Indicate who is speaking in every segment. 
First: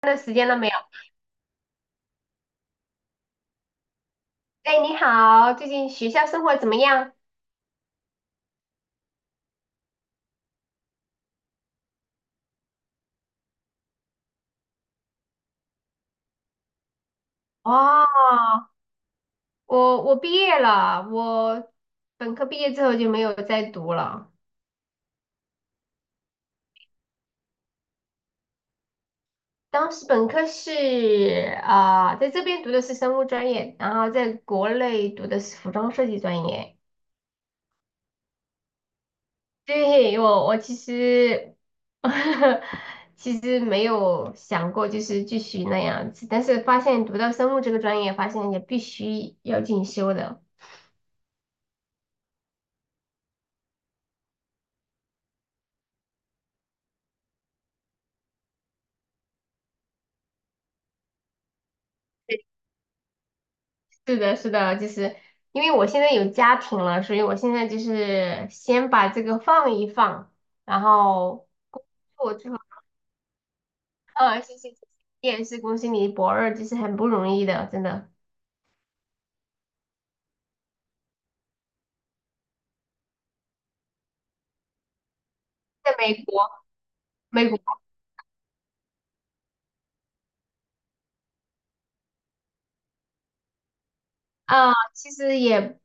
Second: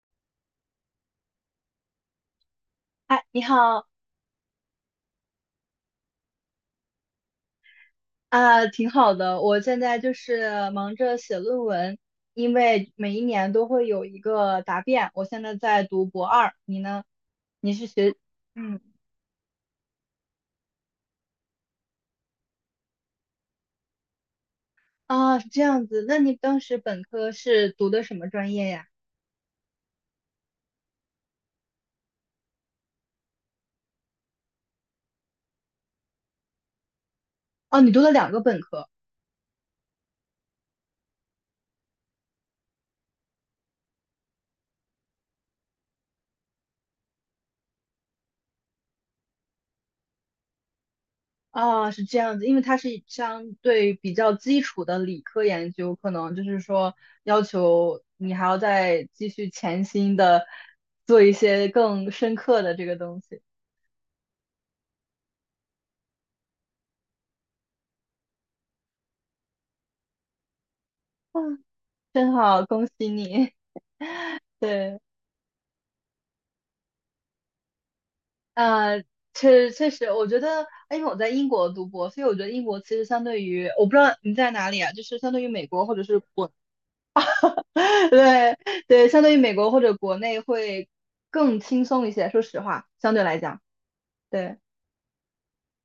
Speaker 1: 那时间了没有？
Speaker 2: 嗨，你好
Speaker 1: 哎，你好，最近学校生活怎么样？
Speaker 2: 啊，挺好的。我现在就是忙着写论文，因为每一年都会有一个答辩。我现在在读博二，你呢？你是学，
Speaker 1: 哦，
Speaker 2: 嗯，
Speaker 1: 我毕业了，我本科毕业之后就没有再读了。
Speaker 2: 啊，是这样子。那你当时本科是读的什么专业呀？
Speaker 1: 当时本科是在这边读的是生物专业，然后在国内读的是服装设计专业。
Speaker 2: 哦，你读了两个本科。
Speaker 1: 对，我其实 其实没有想过就是继续那样子，但是发现读到生物这个专业，发现也必须要进修的。
Speaker 2: 啊，是这样子，因为它是相对比较基础的理科研究，可能就是说要求你还要再继续潜心的做一些更深刻的这个东西。
Speaker 1: 是的，是的，就是因为我现在有家庭了，所以我现在就是先把这个放一放，然后
Speaker 2: 真
Speaker 1: 我最后，
Speaker 2: 好，恭喜你。
Speaker 1: 嗯，谢谢，谢谢
Speaker 2: 对，
Speaker 1: 你也是恭喜你博二，就是很不容易的，真的。
Speaker 2: 啊，确实，我觉得，因为我在英国读博，所以我觉得英国其实相对于，我不知道你在哪里啊，就是相对于美国或
Speaker 1: 在
Speaker 2: 者是
Speaker 1: 美国，
Speaker 2: 国，
Speaker 1: 美国
Speaker 2: 对对，相对于美国或者国内会更轻松一些。说实话，相对来讲，对，
Speaker 1: 其实也，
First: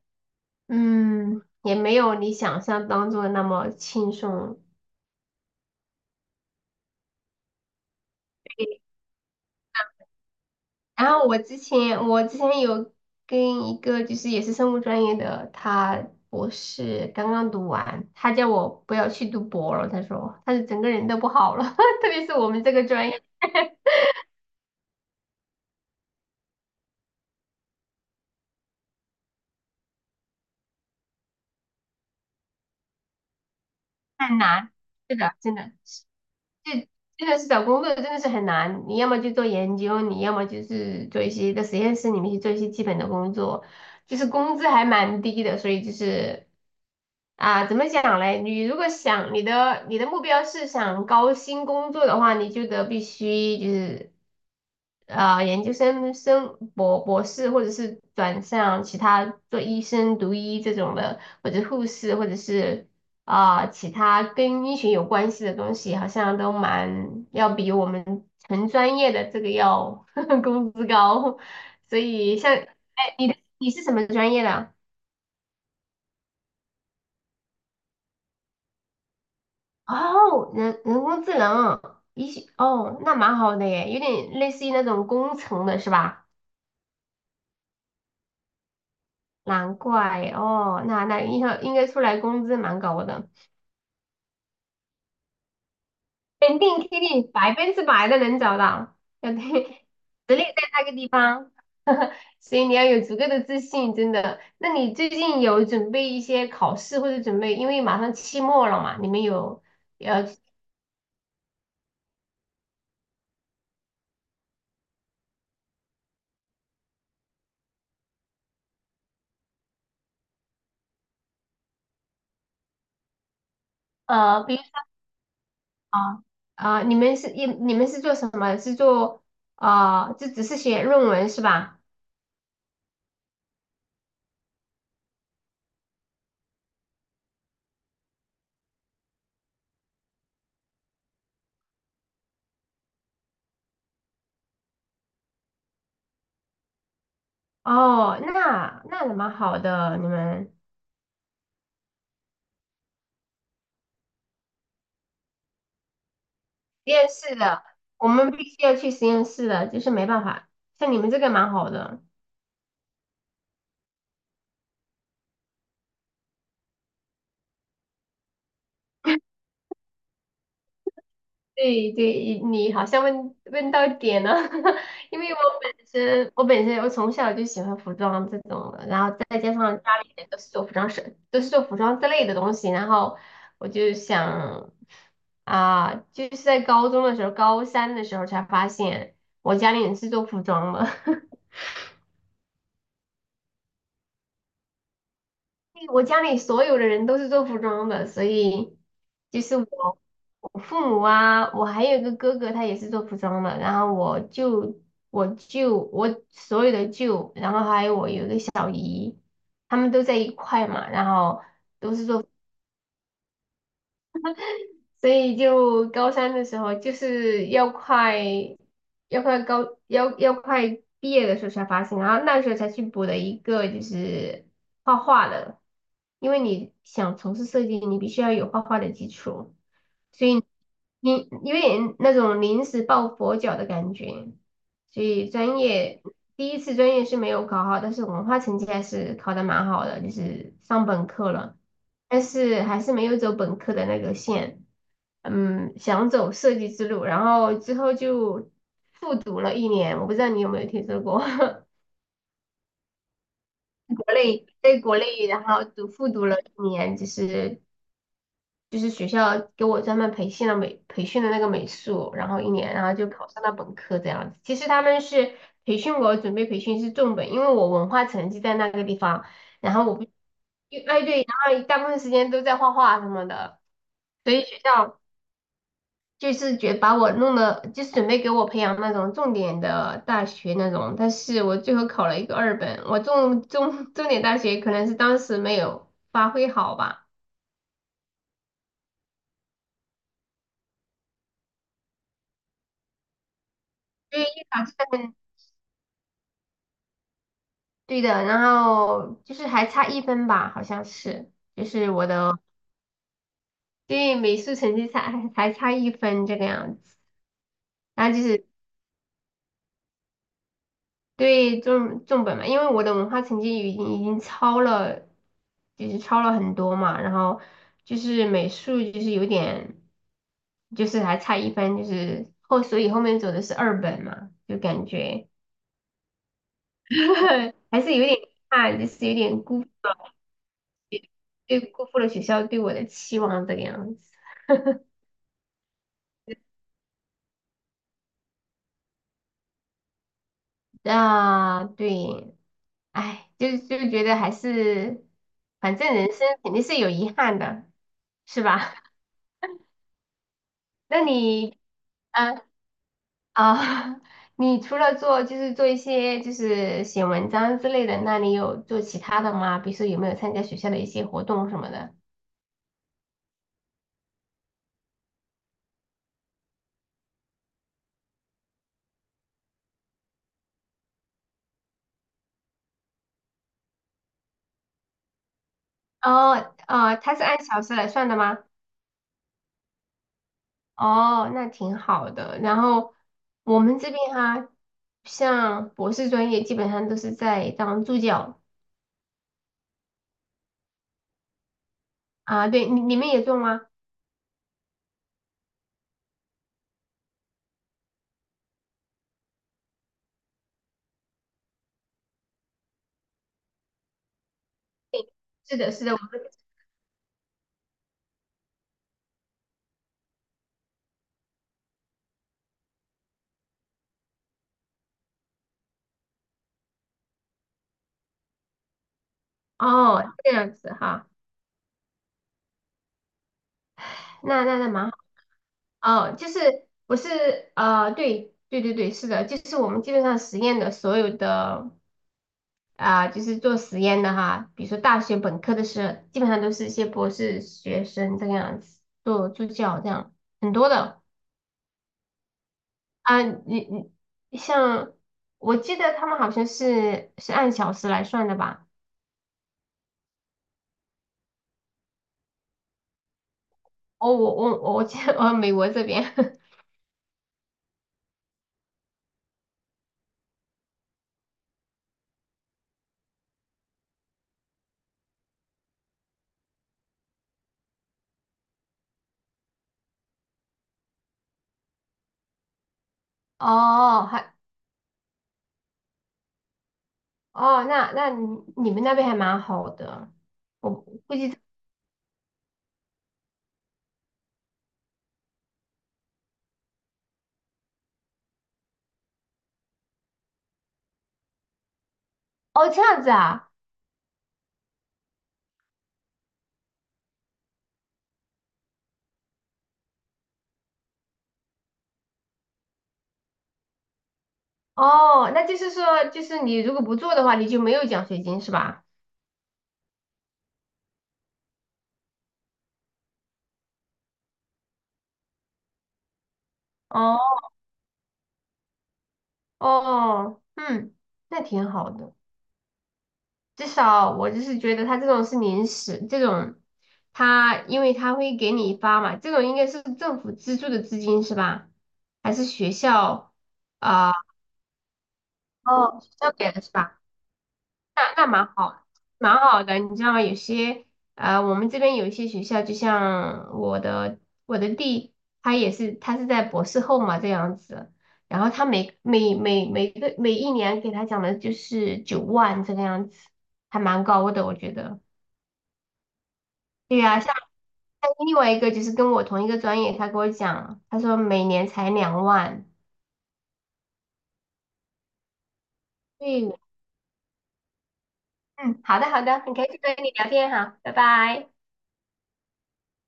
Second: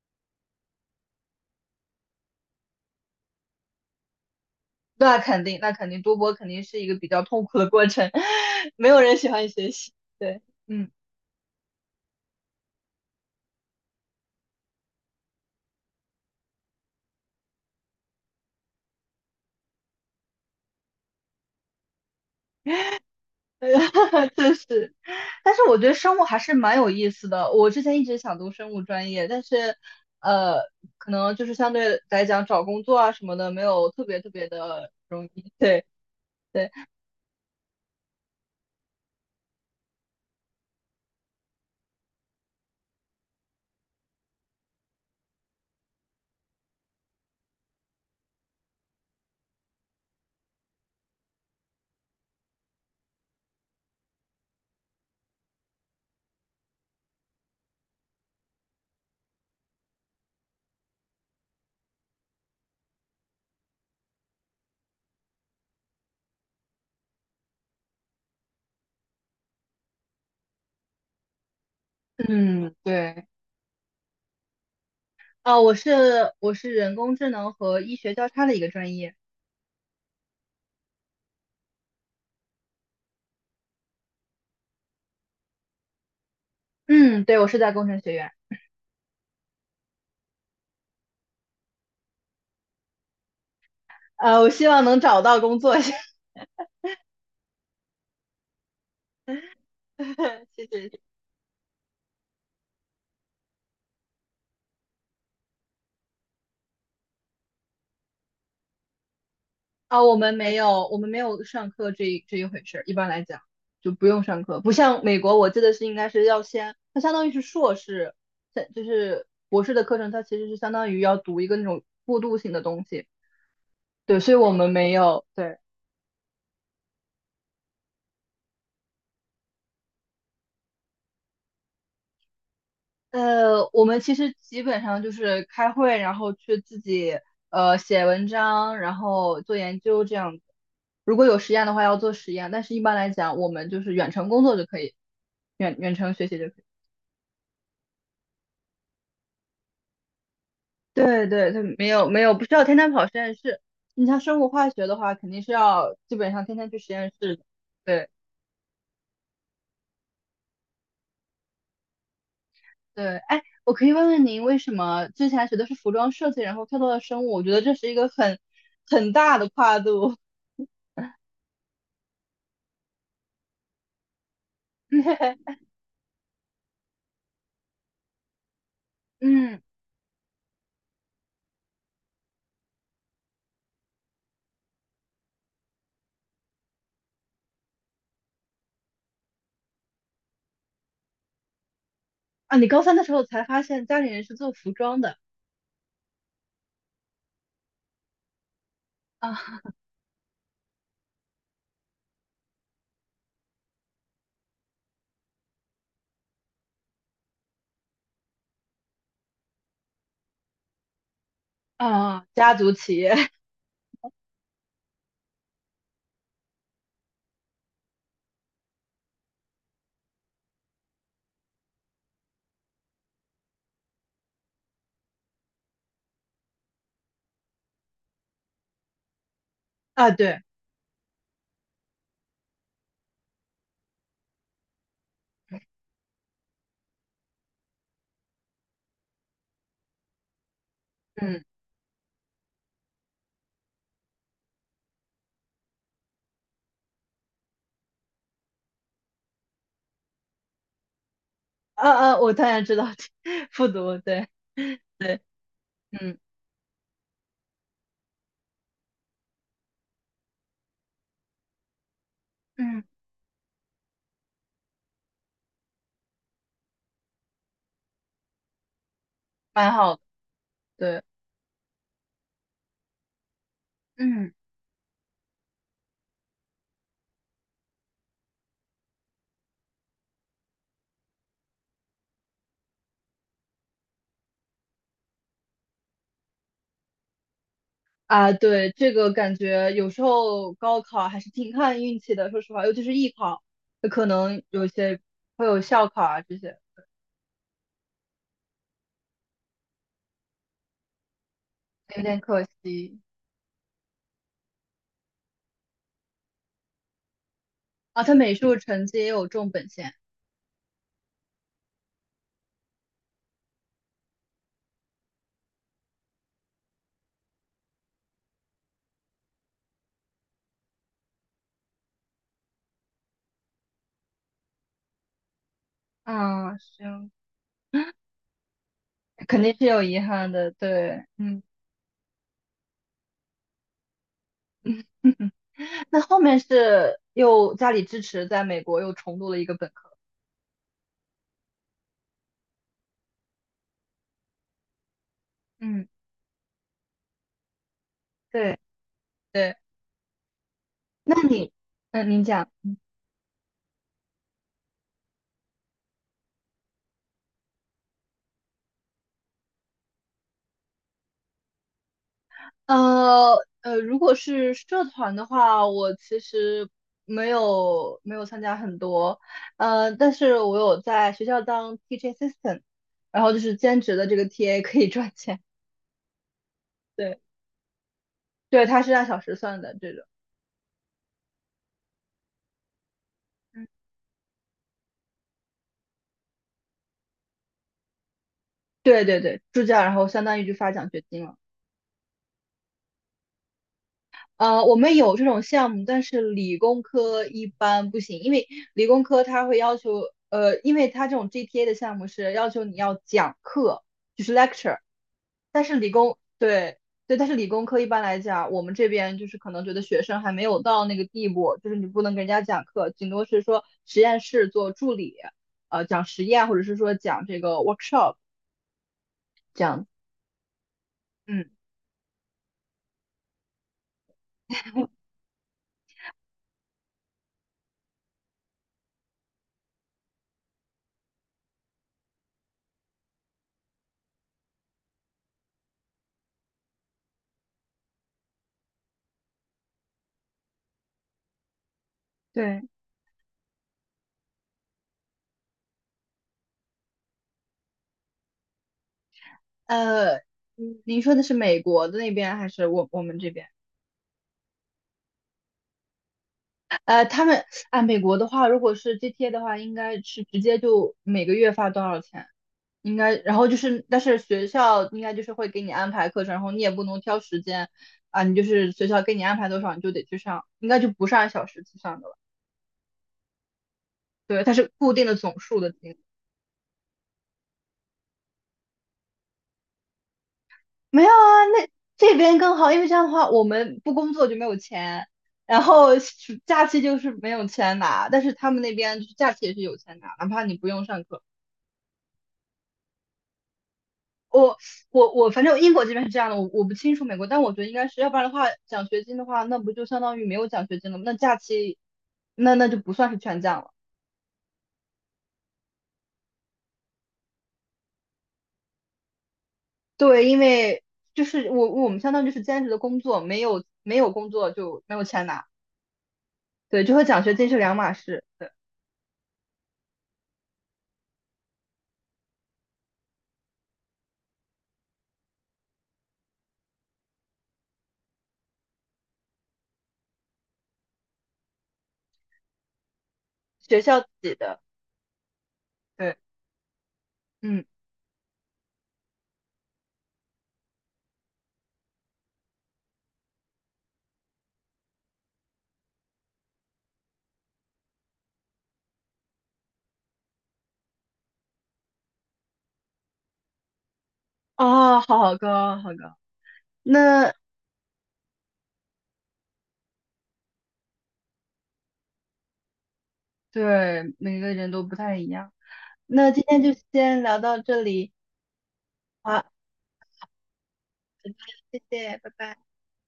Speaker 1: 也没有你想象当中的那么轻松。
Speaker 2: 那肯定，那肯定，读博肯定是一个比较痛苦的过程，没有人喜欢学习。对，嗯。
Speaker 1: 然后我之前有跟一个就是也是生物专业的，他博士刚刚读完，他叫我不要去读博了，他说他是整个人都不好了，特别是我们这个专业
Speaker 2: 哈哈，就是，但是我觉得生物还是蛮有意思的。我之前一直想读生物专业，但是，呃，可能就是相对来讲找工作啊什么的没有特别特
Speaker 1: 太
Speaker 2: 别
Speaker 1: 难，
Speaker 2: 的
Speaker 1: 是
Speaker 2: 容
Speaker 1: 的，
Speaker 2: 易。
Speaker 1: 真 的。
Speaker 2: 对对，
Speaker 1: 这真的是找工作真的是很难，你要么就做研究，你要么就是做一些在实验室里面去做一些基本的工作，就是工资还蛮低的，所以就是怎么讲嘞？你如果想你的目标是想高薪工作的话，你就得必须就是研究生生博士，或者是转向其他做医生、读医这种的，或者护士，或者是其他跟医学有关系的东西，好像都蛮要比我们纯专业的这个要 工资高。所以像，
Speaker 2: 嗯
Speaker 1: 哎，
Speaker 2: 对，
Speaker 1: 你是什么专业的？
Speaker 2: 啊、我是人工智能和医学交叉的一个专业。
Speaker 1: 哦，人工智能，医学，哦，那蛮好的耶，有点类似于那种工程的是吧？
Speaker 2: 嗯，对，我是在工程学院。
Speaker 1: 难怪哦，那应该出来工资蛮高的。
Speaker 2: 我希望能找到工作。谢
Speaker 1: 肯定肯定百分之百的能找到，要对 实力在
Speaker 2: 谢
Speaker 1: 那
Speaker 2: 谢
Speaker 1: 个
Speaker 2: 谢。
Speaker 1: 地方，所以你要有足够的自信，真的。那你最近有准备一些考试或者准备，因为马上期末了嘛，你们有
Speaker 2: 啊，我
Speaker 1: 呃
Speaker 2: 们没有，我们没有上课这一回事儿。一般来讲，就不用上课，不像美国，我记得是应该是要先，它相当于是硕士，在就是博士的课程，它其实是相当于要读一个那种过渡性的东西。对，所以我
Speaker 1: 比如
Speaker 2: 们没有，对，
Speaker 1: 啊你们是做什么？是做就只是写论文是吧？
Speaker 2: 我们其实基本上就是开会，然后去自己写文章，然后做研究这样子。如果有实验的话，要做实验，但是一般来讲，我们就是远程工作就可以，远程学习就可以。
Speaker 1: 哦，那也蛮好的，你们实
Speaker 2: 对对，他没有没有，不需要天天跑实验室。你像生物化学的话，肯定是要基本上天天去实
Speaker 1: 验
Speaker 2: 验
Speaker 1: 室
Speaker 2: 室的。
Speaker 1: 的，我
Speaker 2: 对
Speaker 1: 们必须要去实验室的，就是没办法，像你们这个蛮好的。
Speaker 2: 对，哎，我可以问问您，为什么之前学的是服装设计，然后跳到了生物？我觉得这是一个很大的跨度。
Speaker 1: 对对，你好像问到点了，因为我 本身我本身我从小就喜欢服装这种的，然后再加
Speaker 2: 嗯
Speaker 1: 上家里人都是做服装设，都是做服装之类的东西，然后我就想就是在高中的时候，高三的时候才发现我家里人是做服装的，
Speaker 2: 啊，你高三的时候才发现家里人是做服装的
Speaker 1: 我家里所有的人都是做服装的，所以就是
Speaker 2: 啊
Speaker 1: 我，我父母啊，我还有一个哥哥，他也是做服装的，然后我舅，我舅，我所有的舅，然后还有我有一个小，他们都在一块嘛，然后。都是
Speaker 2: 啊，
Speaker 1: 做。
Speaker 2: 家族企业
Speaker 1: 所以就高三的时候，就是要快要快高要要快毕业的时候才发现，然后那时候才去补了一个就是画画的，因为你想从事设计，你必须要有画画的基础，
Speaker 2: 啊，
Speaker 1: 所
Speaker 2: 对，
Speaker 1: 以你因为那种临时抱佛脚的感觉，所以专业第一次专业是没有考好，但是文化成绩还是考的蛮好的，就是上本科
Speaker 2: 嗯
Speaker 1: 了，但是还是没有走本科的那个线。嗯，想走设计之路，然后之后就复读了一年，我不知道你有没有听说过，
Speaker 2: 啊啊，我当然知道，复读，
Speaker 1: 国
Speaker 2: 对
Speaker 1: 内在 国
Speaker 2: 对，
Speaker 1: 内，然后读复
Speaker 2: 嗯
Speaker 1: 读了一年，就是就是学校给我专门培训了美培训的那个美术，然后一年，
Speaker 2: 嗯，
Speaker 1: 然后就考上了本科这样子。其实他们是培训我，准备培训是重本，因为我文化成绩在那个地方，
Speaker 2: 蛮
Speaker 1: 然后
Speaker 2: 好
Speaker 1: 我
Speaker 2: 的，
Speaker 1: 不，哎
Speaker 2: 对，
Speaker 1: 对，然后大部分时间都在画画什么的，
Speaker 2: 嗯。
Speaker 1: 所以学校。就是觉得把我弄的，就是准备给我培养那种重点的大学那种，但是我最后考了一个二本，我重点大学可能是当时没有发挥好吧，
Speaker 2: 啊，对，这个感觉有时候高考还是挺看运气的，说实话，尤其是艺考，有可
Speaker 1: 对，以
Speaker 2: 能
Speaker 1: 一考
Speaker 2: 有些
Speaker 1: 证
Speaker 2: 会有校考啊这些，
Speaker 1: 对的，然后就是还差一分吧，好像是，就是
Speaker 2: 有
Speaker 1: 我
Speaker 2: 点
Speaker 1: 的
Speaker 2: 可惜。
Speaker 1: 对美术成绩差还差一分这个样子，
Speaker 2: 啊，
Speaker 1: 然
Speaker 2: 他
Speaker 1: 后就
Speaker 2: 美
Speaker 1: 是
Speaker 2: 术成绩也有重本线，
Speaker 1: 对重本嘛，因为我的文化成绩已经超了，就是超了很多嘛，然后就是美术就是有点，就是还差一分，就是后所以后面走的是二本嘛，就感觉
Speaker 2: 啊，行，
Speaker 1: 还是有点怕，就是有
Speaker 2: 肯
Speaker 1: 点
Speaker 2: 定是
Speaker 1: 辜
Speaker 2: 有遗憾的，对，嗯，
Speaker 1: 对辜负了学校对我的期望这个样子。
Speaker 2: 那后面是又家里支持，在美国又重读了一个本科，
Speaker 1: 啊，对，哎，就是就觉得还是，反
Speaker 2: 嗯，
Speaker 1: 正人生肯定是有遗憾的，是
Speaker 2: 对
Speaker 1: 吧？
Speaker 2: 对，
Speaker 1: 那
Speaker 2: 那你，
Speaker 1: 你？
Speaker 2: 嗯，您
Speaker 1: 呃
Speaker 2: 讲。
Speaker 1: 啊，你除了做就是做一些就是写文章之类的，那你有做其他的吗？比如说有没有参加学校的一些活动什么的？
Speaker 2: 呃如果是社团的话，我其实没有没有参加很多，但是我有在学校当 teaching assistant，然后就是兼职的这个 TA 可以赚钱，
Speaker 1: 哦，呃，他
Speaker 2: 对
Speaker 1: 是按小时来算的吗？
Speaker 2: 对，它是按小时算的这种，
Speaker 1: 哦，那挺好的。然后我
Speaker 2: 嗯
Speaker 1: 们这边哈、像博士专业基本上都是在当助教
Speaker 2: 对对对，助教，然后相当于就发奖学金了。
Speaker 1: 啊，对，你们也做吗？
Speaker 2: 我们有这种项目，但是理工科一般不行，因为理工科它会要求，因为它这种 GPA 的项目是要求你要讲课，就是 lecture，
Speaker 1: 对，是
Speaker 2: 但
Speaker 1: 的，
Speaker 2: 是
Speaker 1: 是
Speaker 2: 理
Speaker 1: 的，我们
Speaker 2: 工，对对，但是理工科一般来讲，我们这边就是可能觉得学生还没有到那个地步，就是你不能给人家讲课，顶多是说实验室做助理，讲实验或者是说讲这个 workshop 这样子，
Speaker 1: 哦这样子哈，
Speaker 2: 嗯，
Speaker 1: 那蛮好。哦，就是不是呃，对对对对，是的，就是我们基本上实验的所有的就是做实验的哈，比如说大学本科的时候基本上都是一些博士学生这个样子做助教这样，很多的
Speaker 2: 对，
Speaker 1: 啊、你你像我记得他们好像是是按小时来算的吧？
Speaker 2: 呃，你您说的是美国的那边还是我们这边？
Speaker 1: 哦，我记得 哦，美国这边
Speaker 2: 他们啊，美国的话，如果是 GTA 的话，应该是直接就每个月发多少钱，应该，然后就是，但是学校应该就是会给你安排课程，然后你也不能挑时间啊，你就是学校给你安排多少，你就得去上，应该就不是按小时计算的了，
Speaker 1: 哦，还
Speaker 2: 对，它是固定的总数的金额。
Speaker 1: 哦，那那你们那边还蛮好的，我
Speaker 2: 没有啊，那这边更好，因为这样的话，我们不工作就没有钱，然后暑假期就是没有钱拿，但是他们那边就是假期也是有钱拿，哪怕你不用上课。
Speaker 1: 哦这样子啊。
Speaker 2: 我我我，反正英国这边是这样的，我不清楚美国，但我觉得应该是要不然的话，奖学金的话，那不就相当于没有奖学金了吗？那假期，那就不算是全奖了。
Speaker 1: 哦，那就是说，就是你如果不做的话，你就没有奖学金是吧？
Speaker 2: 对，因为就是我们相当于就是兼职的工作，没有没有工作就没有钱拿。对，就和奖学
Speaker 1: 哦
Speaker 2: 金是两码事。对，
Speaker 1: 哦，嗯，那挺好的。至少我就是觉得他这种是临时，这种他因为他会给你发嘛，这种应该是政府资助的资金是吧？还是学校
Speaker 2: 学校
Speaker 1: 啊？
Speaker 2: 给的。
Speaker 1: 哦，学
Speaker 2: 对，
Speaker 1: 校给的是吧？
Speaker 2: 嗯，
Speaker 1: 那蛮好，蛮好的。你知道有些呃，我们这边有一些学校，就像我的弟，他也是他在博士后嘛这样子，然后他每一年给他讲的就是9万这个样子，还蛮高的我觉
Speaker 2: 啊，
Speaker 1: 得。
Speaker 2: 好高，好高。
Speaker 1: 对呀、
Speaker 2: 那
Speaker 1: 像另外一个就是跟我同一个专业，他跟我讲，他说每年才2万。
Speaker 2: 对每个人都不太一样。那今
Speaker 1: 对，
Speaker 2: 天就先聊到这里，
Speaker 1: 嗯，好的好的，
Speaker 2: 好，
Speaker 1: 很开心跟你聊天哈，拜拜。
Speaker 2: 谢谢，拜拜。